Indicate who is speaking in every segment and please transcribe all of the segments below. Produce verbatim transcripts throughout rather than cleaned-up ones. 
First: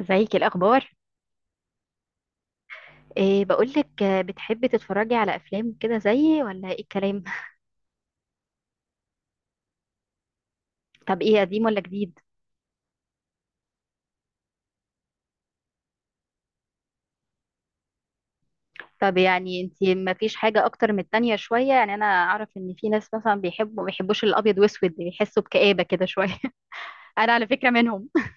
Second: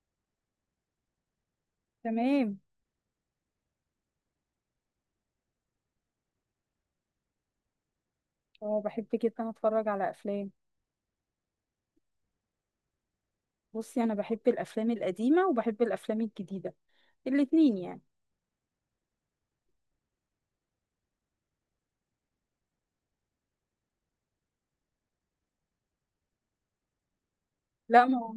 Speaker 1: ازيك؟ إيه الاخبار؟
Speaker 2: تمام.
Speaker 1: إيه بقولك، آه، بتحبي تتفرجي على افلام كده زيي ولا ايه الكلام؟
Speaker 2: اه، بحب جدا اتفرج على افلام.
Speaker 1: طب ايه، قديم ولا جديد؟
Speaker 2: بصي، انا بحب الافلام القديمه وبحب الافلام الجديده، الاتنين يعني.
Speaker 1: طب يعني انتي ما فيش حاجه اكتر من التانية شويه؟ يعني انا اعرف ان في ناس مثلا بيحبوا ما بيحبوش الابيض واسود، بيحسوا بكآبه كده شويه. انا على فكره
Speaker 2: لا
Speaker 1: منهم.
Speaker 2: ما هو-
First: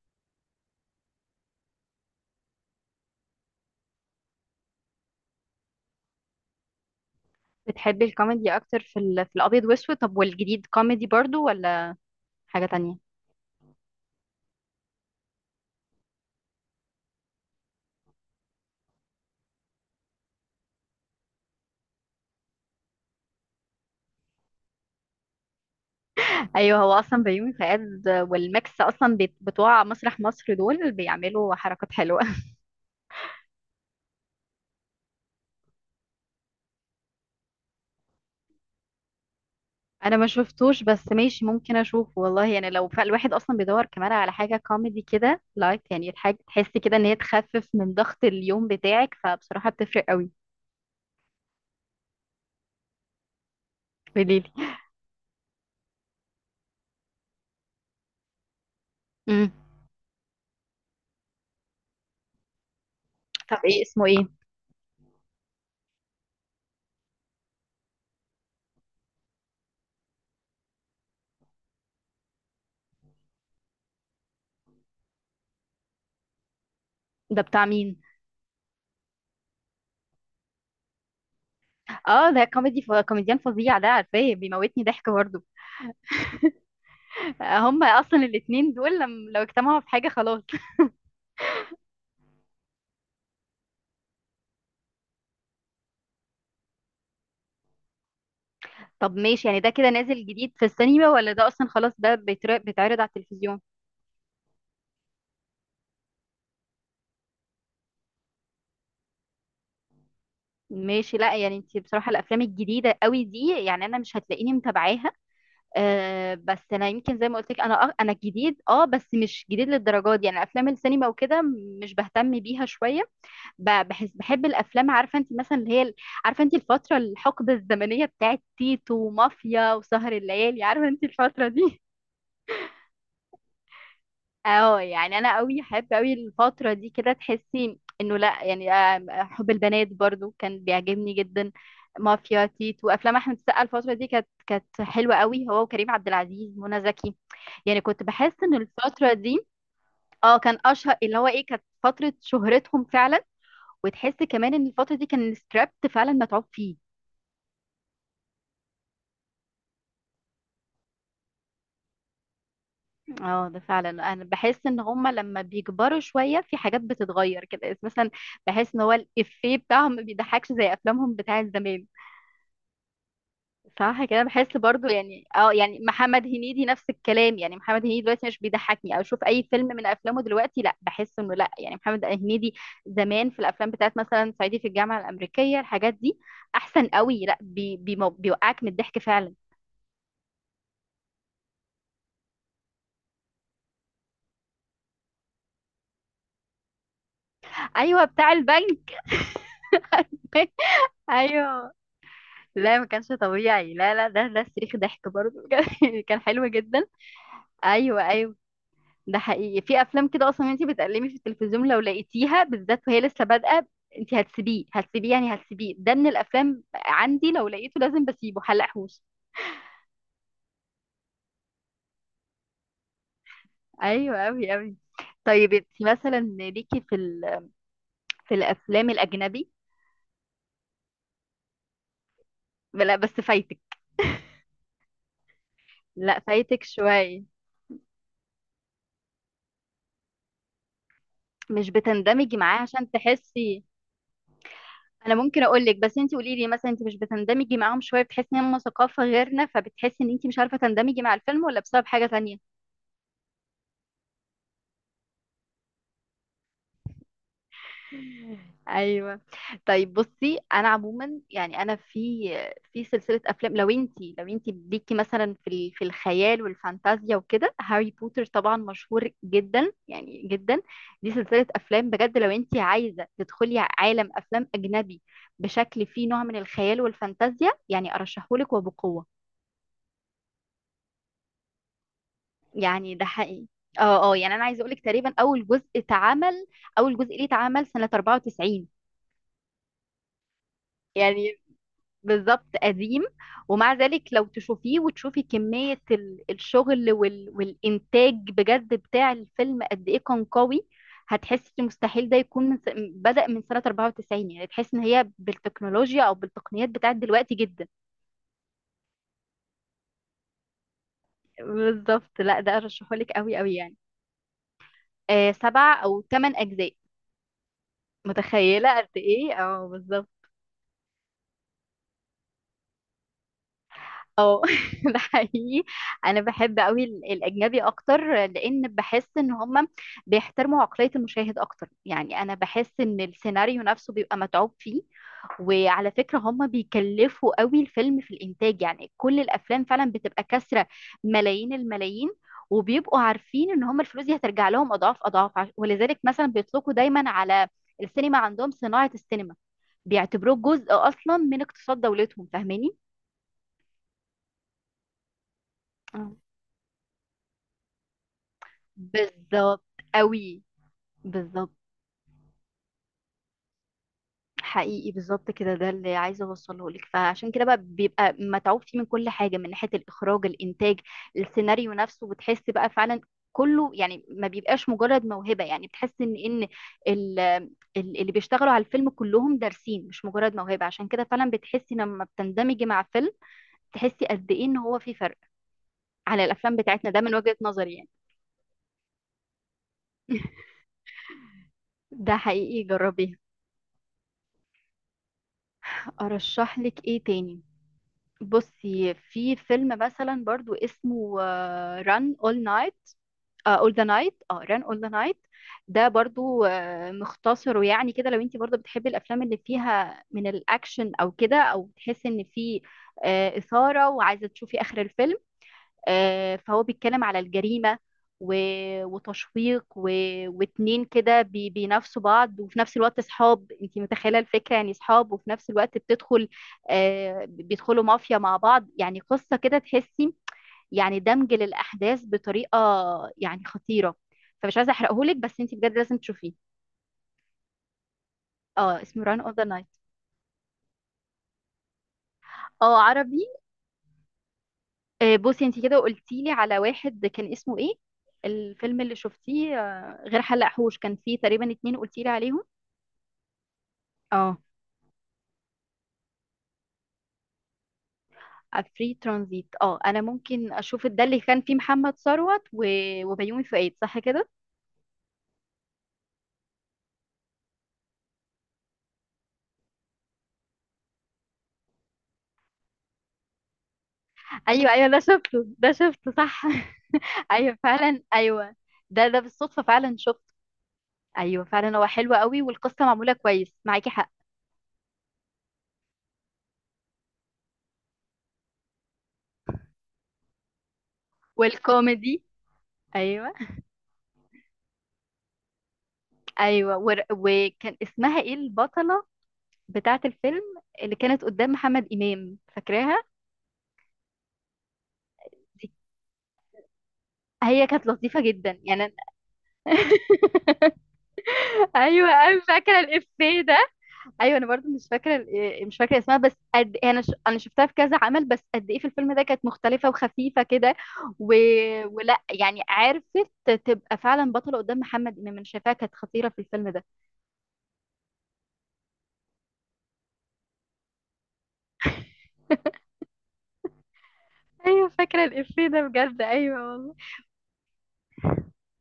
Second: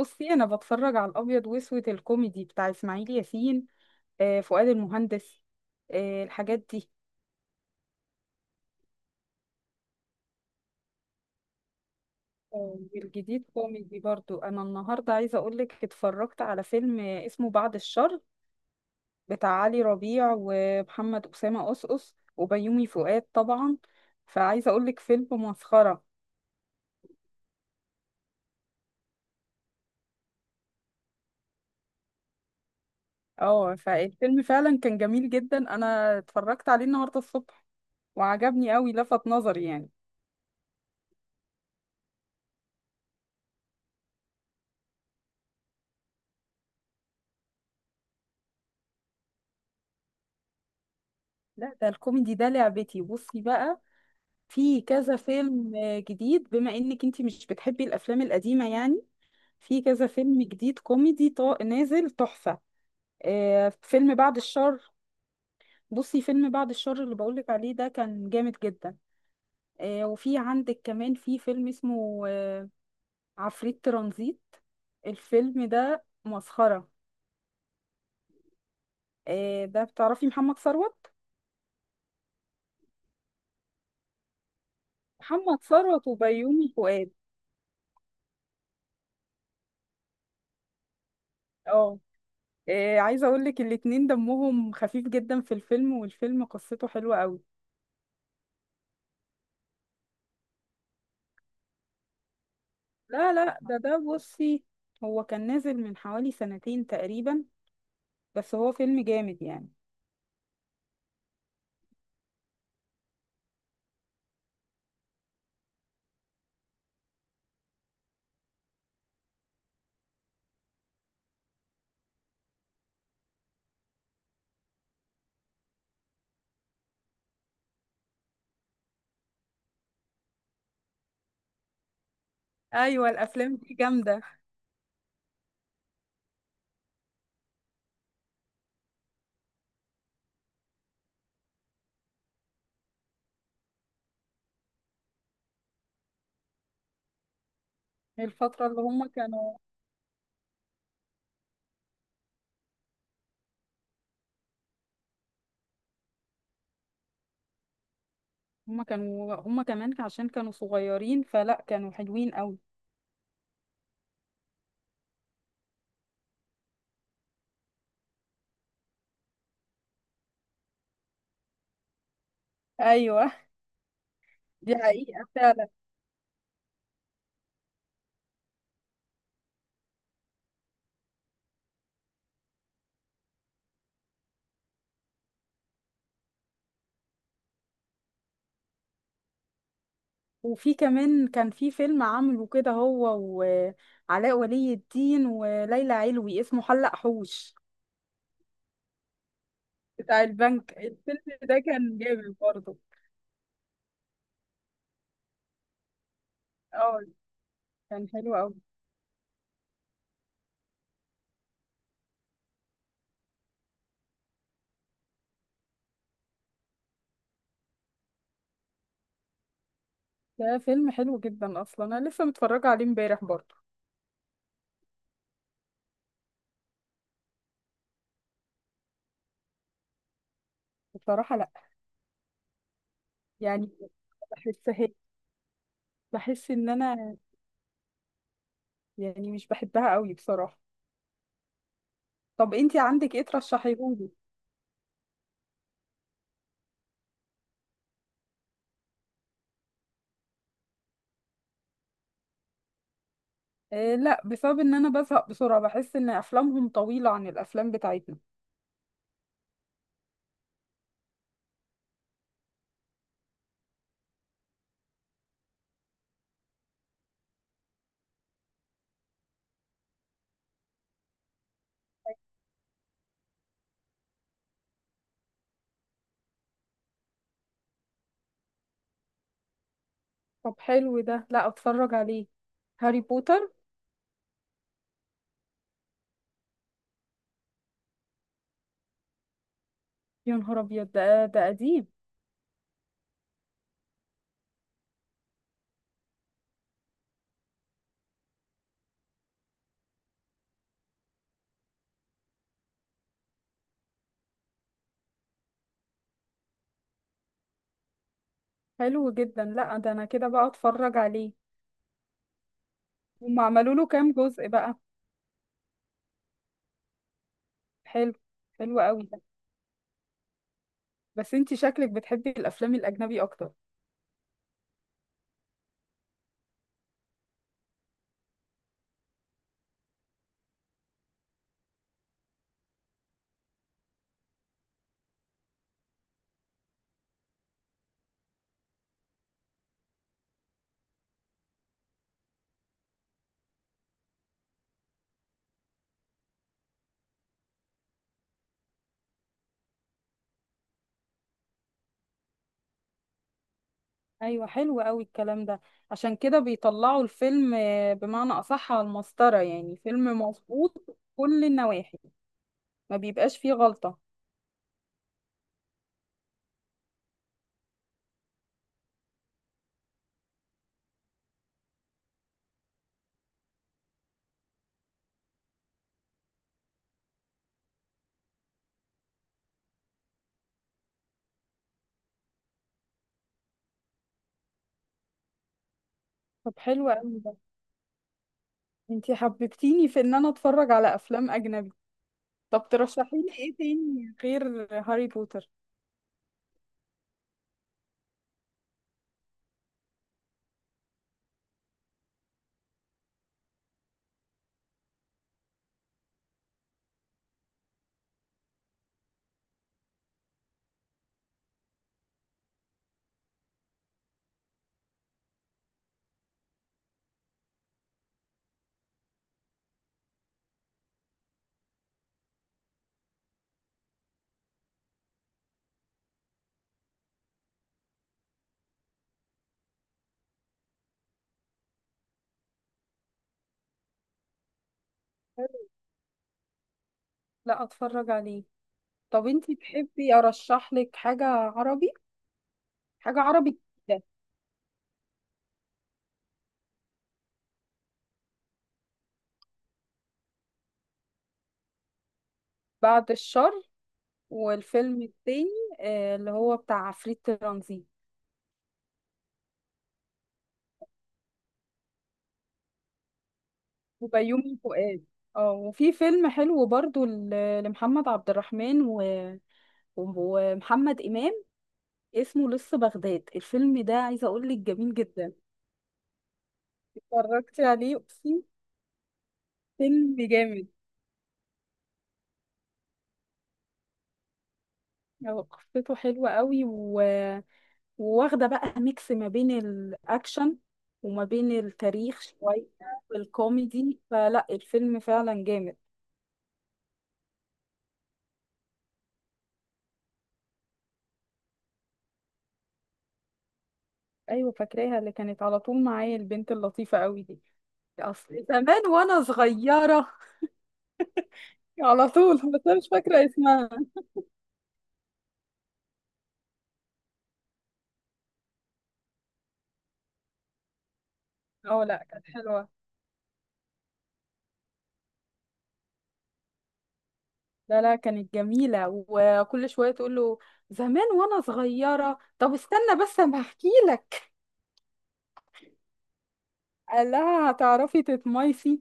Speaker 2: بصي، انا بتفرج على الابيض واسود الكوميدي بتاع اسماعيل ياسين، آه، فؤاد المهندس، آه، الحاجات دي.
Speaker 1: بتحبي الكوميدي اكتر في ال... في الابيض واسود؟ طب والجديد كوميدي برضو ولا حاجه
Speaker 2: آه،
Speaker 1: تانية؟
Speaker 2: والجديد كوميدي برضو. انا النهارده عايزه اقول لك اتفرجت على فيلم اسمه بعد الشر، بتاع علي ربيع ومحمد اسامه قصقص وبيومي فؤاد طبعا. فعايزه اقول لك فيلم مسخره.
Speaker 1: ايوه، هو اصلا بيومي فؤاد والماكس اصلا بت- بتوع مسرح مصر، دول بيعملوا حركات حلوه.
Speaker 2: اه، فالفيلم فعلا كان جميل جدا. انا اتفرجت عليه النهارده الصبح وعجبني قوي، لفت نظري يعني.
Speaker 1: انا ما شفتوش بس ماشي، ممكن اشوفه والله. يعني لو فالواحد اصلا بيدور كمان على حاجه كوميدي كده لايت، يعني الحاجه تحس كده ان هي تخفف من ضغط اليوم بتاعك، فبصراحه بتفرق قوي.
Speaker 2: لا، ده الكوميدي ده لعبتي. بصي بقى،
Speaker 1: قوليلي.
Speaker 2: في كذا فيلم آه، جديد، بما انك انتي مش بتحبي الافلام القديمه يعني.
Speaker 1: امم
Speaker 2: في كذا فيلم جديد كوميدي طا- نازل تحفه.
Speaker 1: طب
Speaker 2: آه،
Speaker 1: ايه اسمه،
Speaker 2: فيلم
Speaker 1: ايه؟
Speaker 2: بعد الشر. بصي، فيلم بعد الشر اللي بقولك عليه ده كان جامد جدا. آه، وفي عندك كمان في فيلم اسمه آه، عفريت ترانزيت. الفيلم ده مسخرة.
Speaker 1: ده بتاع مين؟
Speaker 2: آه، ده بتعرفي محمد ثروت.
Speaker 1: اه، ده كوميدي ف... كوميديان فظيع، ده عارفاه، بيموتني ضحك برضه.
Speaker 2: محمد ثروت وبيومي فؤاد.
Speaker 1: آه، هما اصلا الاتنين دول لم... لو اجتمعوا في حاجه خلاص.
Speaker 2: اه. آه، عايزه اقول لك الاتنين دمهم خفيف جدا في الفيلم، والفيلم قصته حلوه قوي.
Speaker 1: طب ماشي، يعني ده كده نازل جديد في السينما، ولا ده اصلا خلاص ده بيتر... بيتعرض على
Speaker 2: لا لا،
Speaker 1: التلفزيون؟
Speaker 2: ده ده بصي، هو كان نازل من حوالي سنتين تقريبا، بس هو فيلم جامد يعني.
Speaker 1: ماشي. لا يعني انت بصراحة الافلام الجديدة قوي دي، يعني انا مش هتلاقيني متابعاها. أه بس انا يمكن زي ما قلت لك، انا أه انا جديد، اه بس مش جديد للدرجة دي، يعني افلام السينما وكده مش بهتم بيها شوية. ب- بحس بحب الافلام، عارفة انت مثلا اللي هي ال- عارفة انت الفترة، الحقبة الزمنية بتاعت تيتو ومافيا وسهر الليالي، عارفة انت الفترة دي؟
Speaker 2: ايوه، الافلام دي جامده.
Speaker 1: اه، يعني انا قوي احب قوي الفتره دي كده، تحسي انه لا يعني، آه، حب البنات برضو كان بيعجبني جدا. مافيا تيت وافلام احمد السقا، الفتره دي كانت كانت حلوه قوي، هو وكريم عبد العزيز، منى زكي. يعني كنت بحس ان
Speaker 2: الفتره اللي هم
Speaker 1: الفتره دي،
Speaker 2: كانوا.
Speaker 1: اه، كان اشهر اللي هو ايه، كانت فتره شهرتهم فعلا. وتحس كمان ان الفتره دي كان السكريبت فعلا متعوب فيه.
Speaker 2: هم كانوا هم كمان عشان كانوا صغيرين، فلا كانوا حلوين قوي.
Speaker 1: اه ده فعلا، انا بحس ان هما لما بيكبروا شويه في حاجات بتتغير كده مثلا، بحس ان هو الافيه بتاعهم ما بيضحكش زي افلامهم بتاعت زمان.
Speaker 2: ايوه،
Speaker 1: صح كده، بحس
Speaker 2: دي
Speaker 1: برضو، يعني
Speaker 2: حقيقه
Speaker 1: اه
Speaker 2: فعلا.
Speaker 1: يعني محمد هنيدي نفس الكلام، يعني محمد هنيدي دلوقتي مش بيضحكني، او اشوف اي فيلم من افلامه دلوقتي لا، بحس انه لا يعني محمد هنيدي زمان في الافلام بتاعت مثلا صعيدي في الجامعه الامريكيه، الحاجات دي احسن قوي. لا بي بي بيوقعك من الضحك فعلا.
Speaker 2: وفي كمان كان في فيلم عامله كده هو وعلاء ولي الدين وليلى علوي، اسمه حلق حوش،
Speaker 1: ايوه، بتاع البنك.
Speaker 2: بتاع البنك. الفيلم ده
Speaker 1: ايوه،
Speaker 2: كان جامد برضه.
Speaker 1: لا ما كانش طبيعي. لا لا، ده ده صريخ ضحك برضه بجد. كان حلو جدا.
Speaker 2: اه، كان
Speaker 1: ايوه
Speaker 2: حلو
Speaker 1: ايوه.
Speaker 2: قوي.
Speaker 1: ده حقيقي في افلام كده اصلا انت بتقلبي في التلفزيون لو لقيتيها بالذات وهي لسه بادئه، انت هتسيبيه هتسيبيه يعني هتسيبيه، ده من الافلام عندي لو لقيته لازم بسيبه حلقهوش.
Speaker 2: ده فيلم حلو جدا، اصلا انا لسه متفرجه عليه امبارح برضه.
Speaker 1: ايوه اوي اوي. طيب انت مثلا ليكي في ال... في الافلام الاجنبي؟
Speaker 2: بصراحه لا،
Speaker 1: لا بس فايتك.
Speaker 2: يعني بحسها،
Speaker 1: لا
Speaker 2: بحس
Speaker 1: فايتك
Speaker 2: ان انا
Speaker 1: شويه.
Speaker 2: يعني مش بحبها قوي بصراحه.
Speaker 1: مش بتندمجي
Speaker 2: طب
Speaker 1: معاه
Speaker 2: انتي
Speaker 1: عشان
Speaker 2: عندك ايه
Speaker 1: تحسي؟
Speaker 2: ترشحيهولي؟
Speaker 1: انا ممكن اقول لك، بس انت قولي لي مثلا، انت مش بتندمجي معاهم شويه، بتحسي ان هم ثقافه غيرنا فبتحسي ان انت مش عارفه تندمجي مع الفيلم، ولا بسبب حاجه تانية؟
Speaker 2: آه لا، بسبب ان انا بزهق بسرعه، بحس ان افلامهم طويله عن الافلام بتاعتنا.
Speaker 1: ايوه. طيب بصي، انا عموما يعني انا في في سلسله افلام، لو انت لو انت ليكي مثلا في ال- في الخيال والفانتازيا وكده، هاري بوتر طبعا مشهور جدا يعني جدا. دي سلسله افلام، بجد لو انت عايزه تدخلي عالم افلام اجنبي بشكل فيه نوع من الخيال والفانتازيا، يعني ارشحهولك وبقوه.
Speaker 2: طب حلو ده، لا اتفرج عليه.
Speaker 1: يعني
Speaker 2: هاري
Speaker 1: ده حقيقي.
Speaker 2: بوتر.
Speaker 1: اه اه، يعني انا عايزه اقول لك تقريبا اول جزء اتعمل، اول جزء ليه اتعمل سنه أربعه وتسعين.
Speaker 2: يا نهار ابيض، ده
Speaker 1: يعني
Speaker 2: ده قديم.
Speaker 1: بالظبط قديم، ومع ذلك لو تشوفيه وتشوفي كميه ال- الشغل وال والانتاج بجد بتاع الفيلم قد ايه كان قوي، هتحسي إن مستحيل ده يكون من س- بدأ من سنه أربعه وتسعين، يعني تحس ان هي بالتكنولوجيا او بالتقنيات بتاعت دلوقتي جدا.
Speaker 2: حلو جدا، لا ده انا كده بقى اتفرج عليه.
Speaker 1: بالظبط، لا ده ارشحهولك قوي
Speaker 2: هم
Speaker 1: قوي
Speaker 2: عملوا
Speaker 1: يعني.
Speaker 2: له كام جزء بقى؟
Speaker 1: آه، سبع او ثمان اجزاء.
Speaker 2: حلو. حلو
Speaker 1: متخيله قد
Speaker 2: قوي ده.
Speaker 1: ايه؟ اه بالظبط.
Speaker 2: بس انتي شكلك بتحبي الافلام الاجنبي اكتر.
Speaker 1: اه. ده حقيقي، انا بحب قوي ال- الاجنبي اكتر، لان بحس ان هم بيحترموا عقلية المشاهد اكتر، يعني انا بحس ان السيناريو نفسه بيبقى متعوب فيه. وعلى فكرة هم بيكلفوا قوي الفيلم في الانتاج، يعني كل الافلام فعلا بتبقى كسرة ملايين الملايين، وبيبقوا عارفين ان هم الفلوس دي هترجع لهم اضعاف اضعاف، عش- ولذلك مثلا بيطلقوا دايما على السينما عندهم صناعة السينما، بيعتبروه جزء اصلا من اقتصاد دولتهم، فاهماني؟
Speaker 2: ايوه، حلو قوي الكلام ده. عشان كده بيطلعوا الفيلم آه، بمعنى اصح على المسطره،
Speaker 1: بالظبط
Speaker 2: يعني فيلم
Speaker 1: قوي،
Speaker 2: مظبوط كل
Speaker 1: بالظبط.
Speaker 2: النواحي، ما بيبقاش فيه غلطه.
Speaker 1: حقيقي بالظبط كده، ده اللي عايزه اوصله لك، فعشان كده بقى بيبقى متعوب فيه من كل حاجه، من ناحيه الاخراج، الانتاج، السيناريو نفسه، بتحس بقى فعلا كله. يعني ما بيبقاش مجرد موهبه، يعني بتحس ان ان ال- ال- اللي بيشتغلوا على الفيلم كلهم دارسين مش مجرد موهبه، عشان كده فعلا بتحسي لما بتندمجي مع فيلم تحسي قد ايه ان هو في فرق على
Speaker 2: طب
Speaker 1: الافلام بتاعتنا.
Speaker 2: حلو
Speaker 1: ده من
Speaker 2: قوي
Speaker 1: وجهه
Speaker 2: ده،
Speaker 1: نظري يعني.
Speaker 2: انتي حببتيني في ان انا اتفرج على افلام اجنبي.
Speaker 1: ده حقيقي
Speaker 2: طب
Speaker 1: جربيه.
Speaker 2: ترشحي لي ايه تاني غير هاري بوتر؟
Speaker 1: ارشح لك ايه تاني؟ بصي في فيلم مثلا برضو اسمه ران اول نايت، اول ذا نايت، اه ران اول ذا نايت. ده برضو آه، مختصر ويعني كده، لو انت برضو بتحبي الافلام اللي فيها من الاكشن او كده، او بتحسي ان في آه، اثاره وعايزه تشوفي اخر الفيلم. آه، فهو بيتكلم على الجريمة و- وتشويق و... واتنين كده بي... بينافسوا بعض، وفي نفس الوقت صحاب، انت متخيلة الفكرة يعني، صحاب وفي نفس الوقت بتدخل، آه، بيدخلوا مافيا مع بعض، يعني قصة كده تحسي، يعني دمج للأحداث بطريقة يعني خطيرة. فمش عايزة احرقهولك بس انت
Speaker 2: حلو.
Speaker 1: بجد لازم تشوفيه.
Speaker 2: لا اتفرج عليه.
Speaker 1: اه اسمه ران
Speaker 2: طب
Speaker 1: اوف ذا
Speaker 2: انتي
Speaker 1: نايت.
Speaker 2: تحبي ارشح لك حاجة عربي؟
Speaker 1: اه عربي.
Speaker 2: حاجة عربي كده.
Speaker 1: آه، بصي انت كده قلتي لي على واحد كان اسمه ايه، الفيلم اللي شفتيه آه، غير حلق حوش كان فيه تقريبا اتنين قلتي لي عليهم؟
Speaker 2: بعد الشر.
Speaker 1: اه.
Speaker 2: والفيلم التاني آه، اللي هو بتاع عفريت ترانزيت.
Speaker 1: فري ترانزيت، اه انا ممكن اشوف ده، اللي كان فيه محمد ثروت و... وبيومي فؤاد، صح كده؟
Speaker 2: وبيومي فؤاد. اه، وفي فيلم حلو برضو ل- لمحمد عبد الرحمن و... ومحمد إمام، اسمه لص بغداد. الفيلم ده عايزة اقول لك
Speaker 1: ايوه ايوه،
Speaker 2: جميل
Speaker 1: ده
Speaker 2: جدا.
Speaker 1: شفته ده شفته صح. ايوه
Speaker 2: اتفرجتي عليه،
Speaker 1: فعلا
Speaker 2: اقسم.
Speaker 1: ايوه، ده ده بالصدفه فعلا
Speaker 2: فيلم
Speaker 1: شفته.
Speaker 2: جامد.
Speaker 1: ايوه فعلا، هو حلو قوي، والقصه معموله كويس، معاكي حق.
Speaker 2: هو قصته حلوة قوي، وواخدة بقى ميكس ما بين الأكشن وما بين التاريخ
Speaker 1: والكوميدي.
Speaker 2: شوية
Speaker 1: ايوه
Speaker 2: والكوميدي، فلا الفيلم فعلا جامد.
Speaker 1: ايوه. ور... وكان اسمها ايه البطله بتاعة الفيلم، اللي كانت قدام محمد إمام، فاكراها؟
Speaker 2: أيوة فاكراها، اللي كانت على
Speaker 1: دي؟
Speaker 2: طول معايا البنت اللطيفة قوي دي.
Speaker 1: هي كانت لطيفة
Speaker 2: أصل
Speaker 1: جدا يعني،
Speaker 2: زمان
Speaker 1: أنا.
Speaker 2: وأنا صغيرة على
Speaker 1: ايوه
Speaker 2: طول،
Speaker 1: انا
Speaker 2: بس أنا
Speaker 1: فاكره
Speaker 2: مش فاكرة
Speaker 1: الافيه ده.
Speaker 2: اسمها.
Speaker 1: ايوه انا برضو مش فاكره ال- آه، مش فاكره اسمها، بس قد إيه، انا ش... انا شفتها في كذا عمل، بس قد ايه في الفيلم ده كانت مختلفه وخفيفه كده و...
Speaker 2: اه، لا
Speaker 1: ولا
Speaker 2: كانت
Speaker 1: يعني
Speaker 2: حلوة.
Speaker 1: عرفت تبقى فعلا بطله قدام محمد امام. انا شايفاها كانت خطيره في الفيلم ده.
Speaker 2: لا لا، كانت جميلة، وكل شوية تقول له زمان وأنا صغيرة. طب استنى بس أما أحكي لك.
Speaker 1: ايوه فاكره الافيه ده بجد، ايوه والله.
Speaker 2: قال لها هتعرفي تتميسي،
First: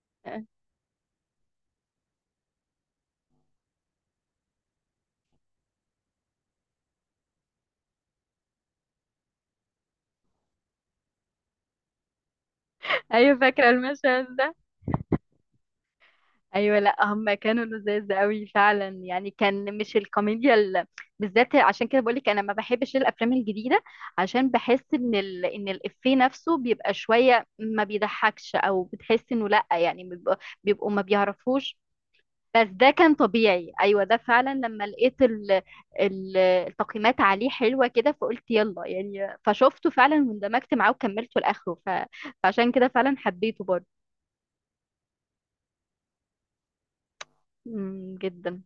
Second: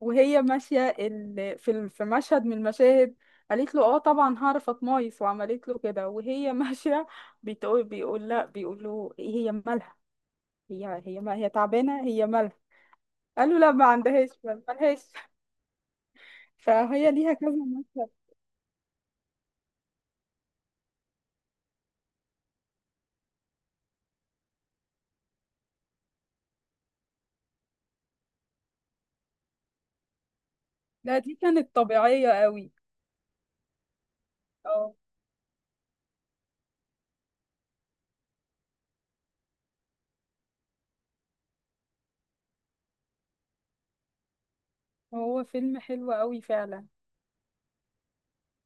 Speaker 2: وهي ماشية ال... في ال- في مشهد من المشاهد قالت له اه طبعا هعرف اتمايص، وعملت له كده وهي ماشية. بتقول بيقول لا، بيقول له إيه هي مالها؟ هي هي ما هي تعبانة، هي مالها؟
Speaker 1: ايوه
Speaker 2: قال له
Speaker 1: فاكره
Speaker 2: لا، ما عندهاش
Speaker 1: المشهد ده.
Speaker 2: ما- مالهاش.
Speaker 1: ايوه، لا
Speaker 2: فهي ليها
Speaker 1: هم
Speaker 2: كذا
Speaker 1: كانوا
Speaker 2: مشهد.
Speaker 1: لذاذ قوي فعلا، يعني كان مش الكوميديا ال... بالذات، عشان كده بقول لك انا ما بحبش الافلام الجديده، عشان بحس ان ال... ان الافيه نفسه بيبقى شويه ما بيضحكش، او بتحس انه لا يعني بيبقوا, بيبقوا ما
Speaker 2: لا دي كانت
Speaker 1: بيعرفوش.
Speaker 2: طبيعية
Speaker 1: بس
Speaker 2: قوي.
Speaker 1: ده كان طبيعي، ايوه ده فعلا لما
Speaker 2: اه،
Speaker 1: لقيت ال... ال... التقييمات عليه حلوه كده، فقلت يلا يعني، فشفته فعلا واندمجت معاه وكملته لاخره، ف... فعشان كده فعلا حبيته برضه.
Speaker 2: هو فيلم حلو قوي فعلا.
Speaker 1: أمم، جدا.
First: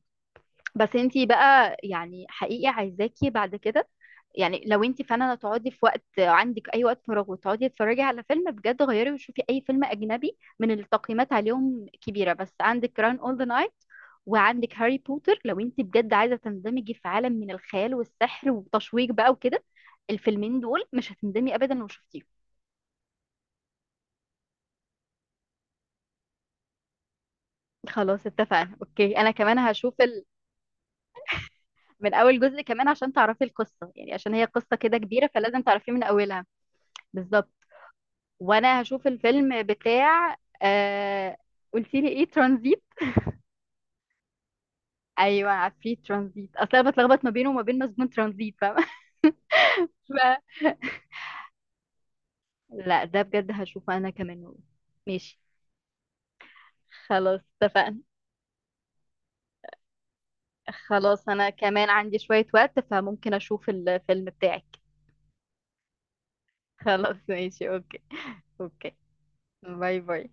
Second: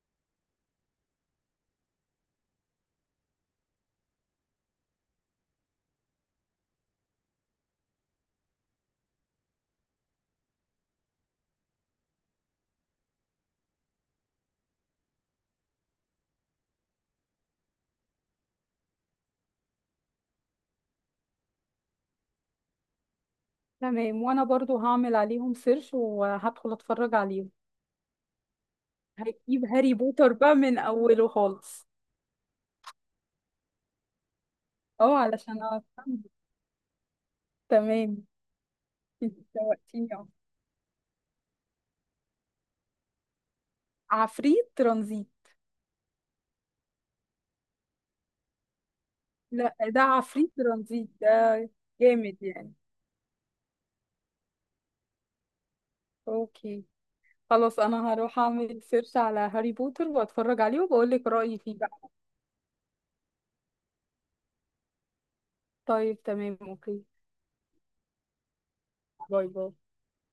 Speaker 1: بس انتي بقى يعني حقيقي عايزاكي بعد كده يعني، لو انتي فعلا هتقعدي في وقت، عندك اي وقت فراغ وتقعدي تتفرجي على فيلم بجد، غيري وشوفي اي فيلم اجنبي من اللي التقييمات عليهم كبيره، بس عندك كران اول ذا نايت، وعندك هاري بوتر لو انتي بجد عايزه تندمجي في عالم من الخيال والسحر وتشويق بقى وكده. الفيلمين دول مش هتندمي ابدا لو شفتيهم.
Speaker 2: تمام، وانا برضو هعمل عليهم سيرش وهدخل اتفرج عليهم.
Speaker 1: خلاص اتفقنا اوكي، انا كمان
Speaker 2: هجيب
Speaker 1: هشوف
Speaker 2: هاري
Speaker 1: ال...
Speaker 2: بوتر بقى من اوله خالص.
Speaker 1: من اول جزء كمان عشان تعرفي القصه، يعني عشان هي قصه كده
Speaker 2: اه
Speaker 1: كبيره، فلازم
Speaker 2: علشان
Speaker 1: تعرفيه من
Speaker 2: أفهم.
Speaker 1: اولها. بالظبط.
Speaker 2: تمام.
Speaker 1: وانا هشوف
Speaker 2: انت
Speaker 1: الفيلم
Speaker 2: شوقتيني اهو.
Speaker 1: بتاع آه... قلت لي ايه ترانزيت؟
Speaker 2: عفريت ترانزيت.
Speaker 1: ايوه عفريت ترانزيت، اصل انا بتلخبط ما بينه وما بين مسجون ترانزيت، فاهمه؟
Speaker 2: لا ده عفريت
Speaker 1: ف-
Speaker 2: ترانزيت ده جامد يعني.
Speaker 1: لا ده بجد هشوفه انا كمان والله. ماشي.
Speaker 2: اوكي.
Speaker 1: خلاص
Speaker 2: خلاص،
Speaker 1: اتفقنا.
Speaker 2: انا هروح اعمل سيرش على هاري بوتر واتفرج عليه وبقول لك
Speaker 1: خلاص انا
Speaker 2: رأيي فيه
Speaker 1: كمان
Speaker 2: بقى.
Speaker 1: عندي شوية وقت، فممكن اشوف الفيلم بتاعك.
Speaker 2: طيب تمام، اوكي.
Speaker 1: خلاص ماشي اوكي. اوكي.
Speaker 2: باي باي.
Speaker 1: باي باي.